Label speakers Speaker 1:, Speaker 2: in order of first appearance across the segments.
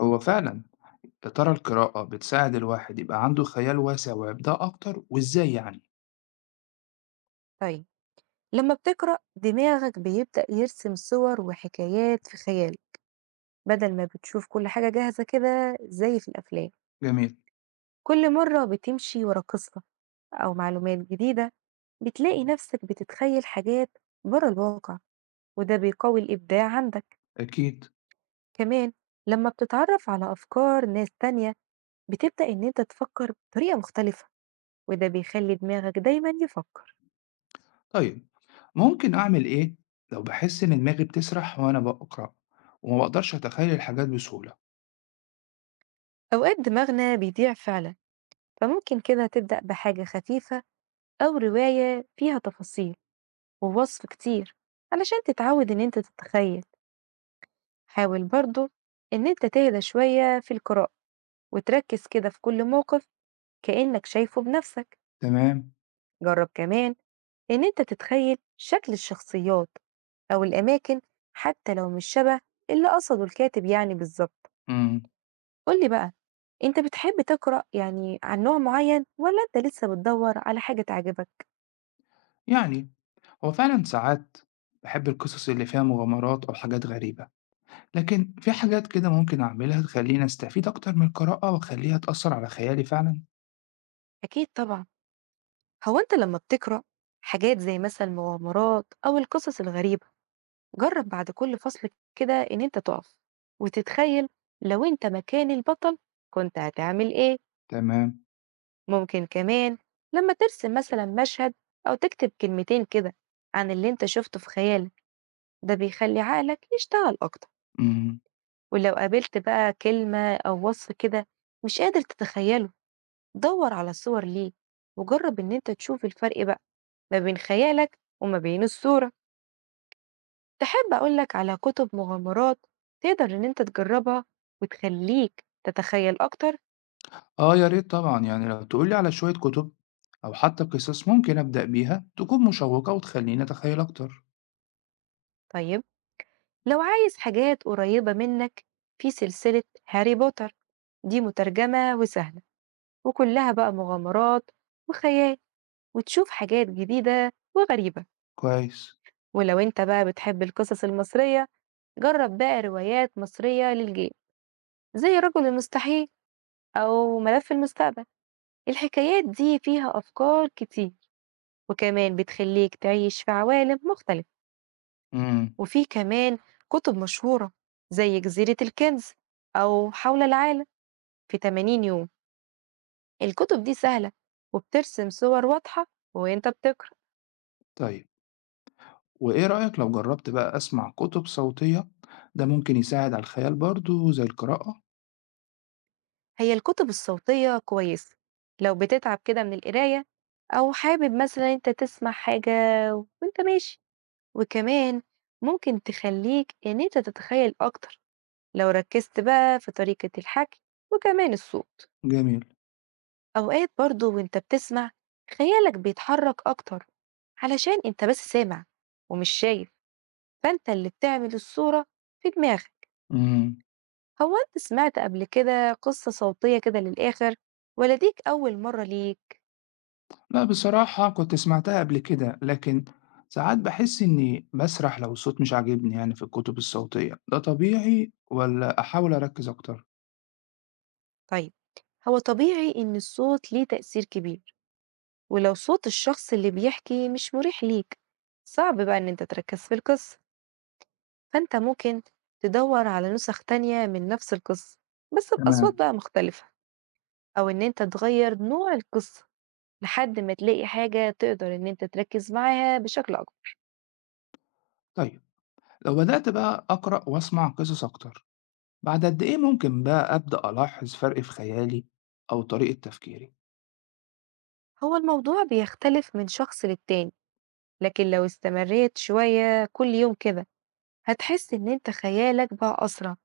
Speaker 1: هو فعلا، يا ترى القراءة بتساعد الواحد يبقى عنده خيال واسع وإبداع أكتر وإزاي يعني؟
Speaker 2: طيب، لما بتقرأ دماغك بيبدأ يرسم صور وحكايات في خيالك، بدل ما بتشوف كل حاجة جاهزة كده زي في الأفلام.
Speaker 1: جميل.
Speaker 2: كل مرة بتمشي ورا قصة أو معلومات جديدة بتلاقي نفسك بتتخيل حاجات بره الواقع، وده بيقوي الإبداع عندك.
Speaker 1: أكيد.
Speaker 2: كمان لما بتتعرف على أفكار ناس تانية بتبدأ إن أنت تفكر بطريقة مختلفة، وده بيخلي دماغك دايما يفكر.
Speaker 1: طيب، ممكن أعمل إيه لو بحس إن دماغي بتسرح وأنا بقرأ وما بقدرش أتخيل الحاجات بسهولة؟
Speaker 2: أوقات دماغنا بيضيع فعلا، فممكن كده تبدأ بحاجة خفيفة أو رواية فيها تفاصيل ووصف كتير، علشان تتعود إن أنت تتخيل. حاول برضو إن أنت تهدى شوية في القراءة وتركز كده في كل موقف كأنك شايفه بنفسك.
Speaker 1: تمام.
Speaker 2: جرب كمان إن أنت تتخيل شكل الشخصيات أو الأماكن، حتى لو مش شبه اللي قصده الكاتب بالظبط.
Speaker 1: امم
Speaker 2: قولي بقى، أنت بتحب تقرأ عن نوع معين ولا أنت لسه بتدور على حاجة تعجبك؟
Speaker 1: يعني، هو فعلا ساعات بحب القصص اللي فيها مغامرات أو حاجات غريبة، لكن في حاجات كده ممكن أعملها تخليني أستفيد أكتر من القراءة وأخليها تأثر على خيالي فعلا.
Speaker 2: أكيد طبعا. هو أنت لما بتقرأ حاجات زي مثلا المغامرات أو القصص الغريبة، جرب بعد كل فصل كده إن أنت تقف وتتخيل لو أنت مكان البطل كنت هتعمل إيه.
Speaker 1: تمام.
Speaker 2: ممكن كمان لما ترسم مثلا مشهد أو تكتب كلمتين كده عن اللي أنت شفته في خيالك، ده بيخلي عقلك يشتغل أكتر.
Speaker 1: امم
Speaker 2: ولو قابلت بقى كلمة أو وصف كده مش قادر تتخيله، دور على صور ليه وجرب إن أنت تشوف الفرق بقى ما بين خيالك وما بين الصورة. تحب أقولك على كتب مغامرات تقدر إن أنت تجربها وتخليك تتخيل أكتر؟
Speaker 1: آه، يا ريت طبعًا، يعني لو تقول لي على شوية كتب أو حتى قصص ممكن أبدأ بيها تكون مشوّقة وتخلّيني أتخيّل أكتر.
Speaker 2: طيب، لو عايز حاجات قريبة منك، في سلسلة هاري بوتر، دي مترجمة وسهلة، وكلها بقى مغامرات وخيال، وتشوف حاجات جديدة وغريبة.
Speaker 1: كويس.
Speaker 2: ولو أنت بقى بتحب القصص المصرية، جرب بقى روايات مصرية للجيم زي رجل المستحيل أو ملف المستقبل. الحكايات دي فيها أفكار كتير، وكمان بتخليك تعيش في عوالم مختلفة.
Speaker 1: إمم،
Speaker 2: وفي كمان كتب مشهورة زي جزيرة الكنز أو حول العالم في 80 يوم. الكتب دي سهلة وبترسم صور واضحة وانت بتقرأ.
Speaker 1: طيب، وإيه رأيك لو جرّبت بقى أسمع كتب صوتية؟ ده ممكن يساعد على الخيال برضه زي القراءة.
Speaker 2: هي الكتب الصوتية كويسة لو بتتعب كده من القراية، أو حابب مثلا انت تسمع حاجة وانت ماشي. وكمان ممكن تخليك ان انت تتخيل أكتر لو ركزت بقى في طريقة الحكي وكمان الصوت.
Speaker 1: جميل.
Speaker 2: أوقات برضه وأنت بتسمع خيالك بيتحرك أكتر، علشان أنت بس سامع ومش شايف، فأنت اللي بتعمل الصورة في دماغك.
Speaker 1: إمم،
Speaker 2: هو أنت سمعت قبل كده قصة صوتية كده للآخر ولا ديك أول مرة ليك؟
Speaker 1: لأ، بصراحة كنت سمعتها قبل كده، لكن ساعات باحس إني باسرح لو الصوت مش عاجبني، يعني في الكتب الصوتية، ده طبيعي والّا أحاول أركّز أكتر؟
Speaker 2: طيب، هو طبيعي إن الصوت ليه تأثير كبير، ولو صوت الشخص اللي بيحكي مش مريح ليك، صعب بقى إن أنت تركز في القصة. فأنت ممكن تدور على نسخ تانية من نفس القصة بس بأصوات
Speaker 1: تمام.
Speaker 2: بقى مختلفة، أو إن أنت تغيّر نوع القصة، لحد ما تلاقي حاجة تقدر إن أنت تركّز معاها بشكل أكبر.
Speaker 1: طيب، لو بدأت بقى أقرأ وأسمع قصص أكتر بعد قد إيه ممكن بقى أبدأ ألاحظ فرق في خيالي أو طريقة تفكيري؟
Speaker 2: هو الموضوع بيختلف من شخص للتاني، لكن لو استمريت شوية كل يوم كده، هتحس إن أنت خيالك بقى أسرع،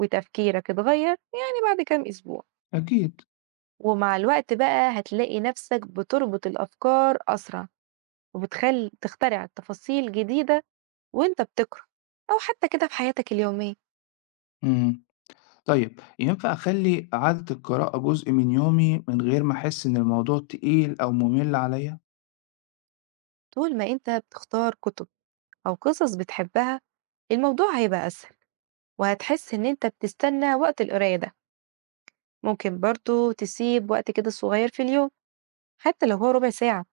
Speaker 2: وتفكيرك اتغيّر بعد كام أسبوع.
Speaker 1: أكيد.
Speaker 2: ومع الوقت بقى هتلاقي نفسك بتربط الأفكار أسرع، وبتخل تخترع تفاصيل جديدة وأنت بتقرا، أو حتى كده في حياتك اليومية.
Speaker 1: مم. طيب، ينفع أخلي عادة القراءة جزء من يومي من غير ما أحس إن الموضوع تقيل أو ممل عليا؟
Speaker 2: طول ما أنت بتختار كتب أو قصص بتحبها، الموضوع هيبقى أسهل، وهتحس إن أنت بتستنى وقت القراية ده. ممكن برضو تسيب وقت كده صغير في اليوم، حتى لو هو ربع ساعة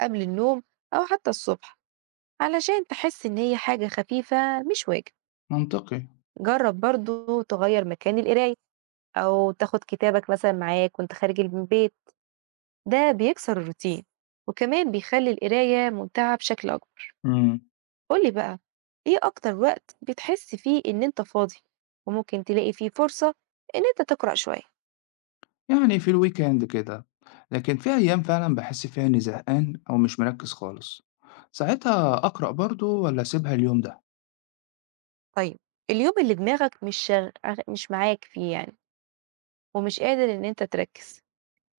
Speaker 2: قبل النوم أو حتى الصبح، علشان تحس إن هي حاجة خفيفة مش واجب.
Speaker 1: منطقي.
Speaker 2: جرب برضو تغير مكان القراية أو تاخد كتابك مثلا معاك وأنت خارج البيت، ده بيكسر الروتين وكمان بيخلي القراية ممتعة بشكل أكبر.
Speaker 1: مم.
Speaker 2: قولي بقى، ايه اكتر وقت بتحس فيه ان انت فاضي وممكن تلاقي فيه فرصة ان انت تقرأ شوية.
Speaker 1: يعني في الويكند كده، لكن في أيام فعلا بحس فيها إني زهقان أو مش مركز خالص، ساعتها أقرأ برضو ولا أسيبها اليوم ده؟
Speaker 2: طيب، اليوم اللي دماغك مش معاك فيه، ومش قادر ان انت تركز،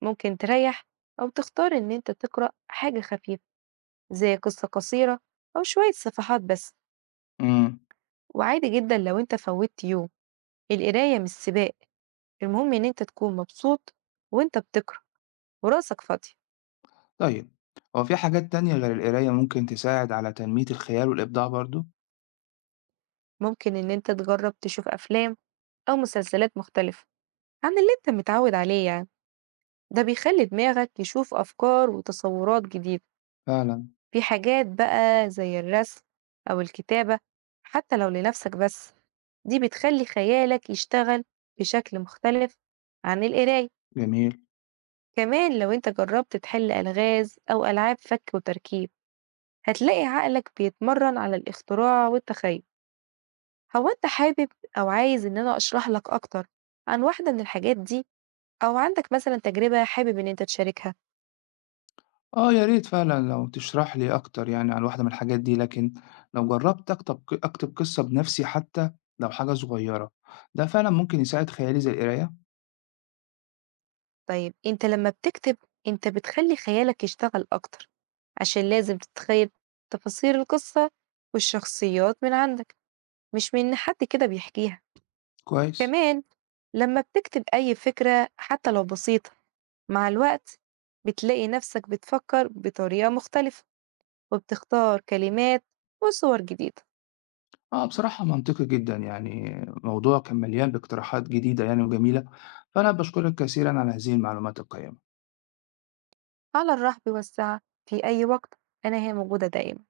Speaker 2: ممكن تريح او تختار ان انت تقرأ حاجة خفيفة زي قصة قصيرة او شوية صفحات بس.
Speaker 1: مم.
Speaker 2: وعادي جدا لو انت فوتت يوم، القراية مش سباق، المهم ان انت تكون مبسوط وانت بتقرأ وراسك فاضي.
Speaker 1: طيب، هو في حاجات تانية غير القراية ممكن تساعد على تنمية الخيال والإبداع برضو؟
Speaker 2: ممكن ان انت تجرب تشوف افلام او مسلسلات مختلفة عن اللي أنت متعود عليه، ده بيخلّي دماغك يشوف أفكار وتصورات جديدة.
Speaker 1: فعلا.
Speaker 2: في حاجات بقى زي الرسم أو الكتابة حتى لو لنفسك بس، دي بتخلّي خيالك يشتغل بشكل مختلف عن القراية.
Speaker 1: جميل.
Speaker 2: كمان لو أنت جرّبت تحل ألغاز أو ألعاب فَك وتركيب، هتلاقي عقلك بيتمرن على الاختراع والتخيُّل. هو أنت حابب أو عايز إن أنا أشرح لك أكتر عن واحدة من الحاجات دي، أو عندك مثلًا تجربة حابب إن أنت تشاركها؟
Speaker 1: آه، يا ريت فعلًا لو تشرح لي أكتر يعني عن واحدة من الحاجات دي، لكن لو جرّبت أكتب قصة بنفسي حتى لو حاجة صغيرة، ده فعلًا ممكن يساعد خيالي زي القراية؟
Speaker 2: طيب أنت لمّا بتكتب، أنت بتخلّي خيالك يشتغل أكتر، عشان لازم تتخيل تفاصيل القصة والشخصيات من عندك، مش من إن حد كده بيحكيها.
Speaker 1: كويس.
Speaker 2: كمان لمّا بتكتب أي فكرة حتى لو بسيطة، مع الوقت بتلاقي نفسك بتفكر بطريقة مختلفة، وبتختار كلمات وصور جديدة.
Speaker 1: آه، بصراحة منطقي جدًا، يعني الموضوع كان مليان باقتراحات جديدة يعني وجميلة، فأنا باشكرك كثيرًا على هذه المعلومات القيّمة.
Speaker 2: على الرحب والسعة، في أي وقت، أنا هي موجودة دايمًا.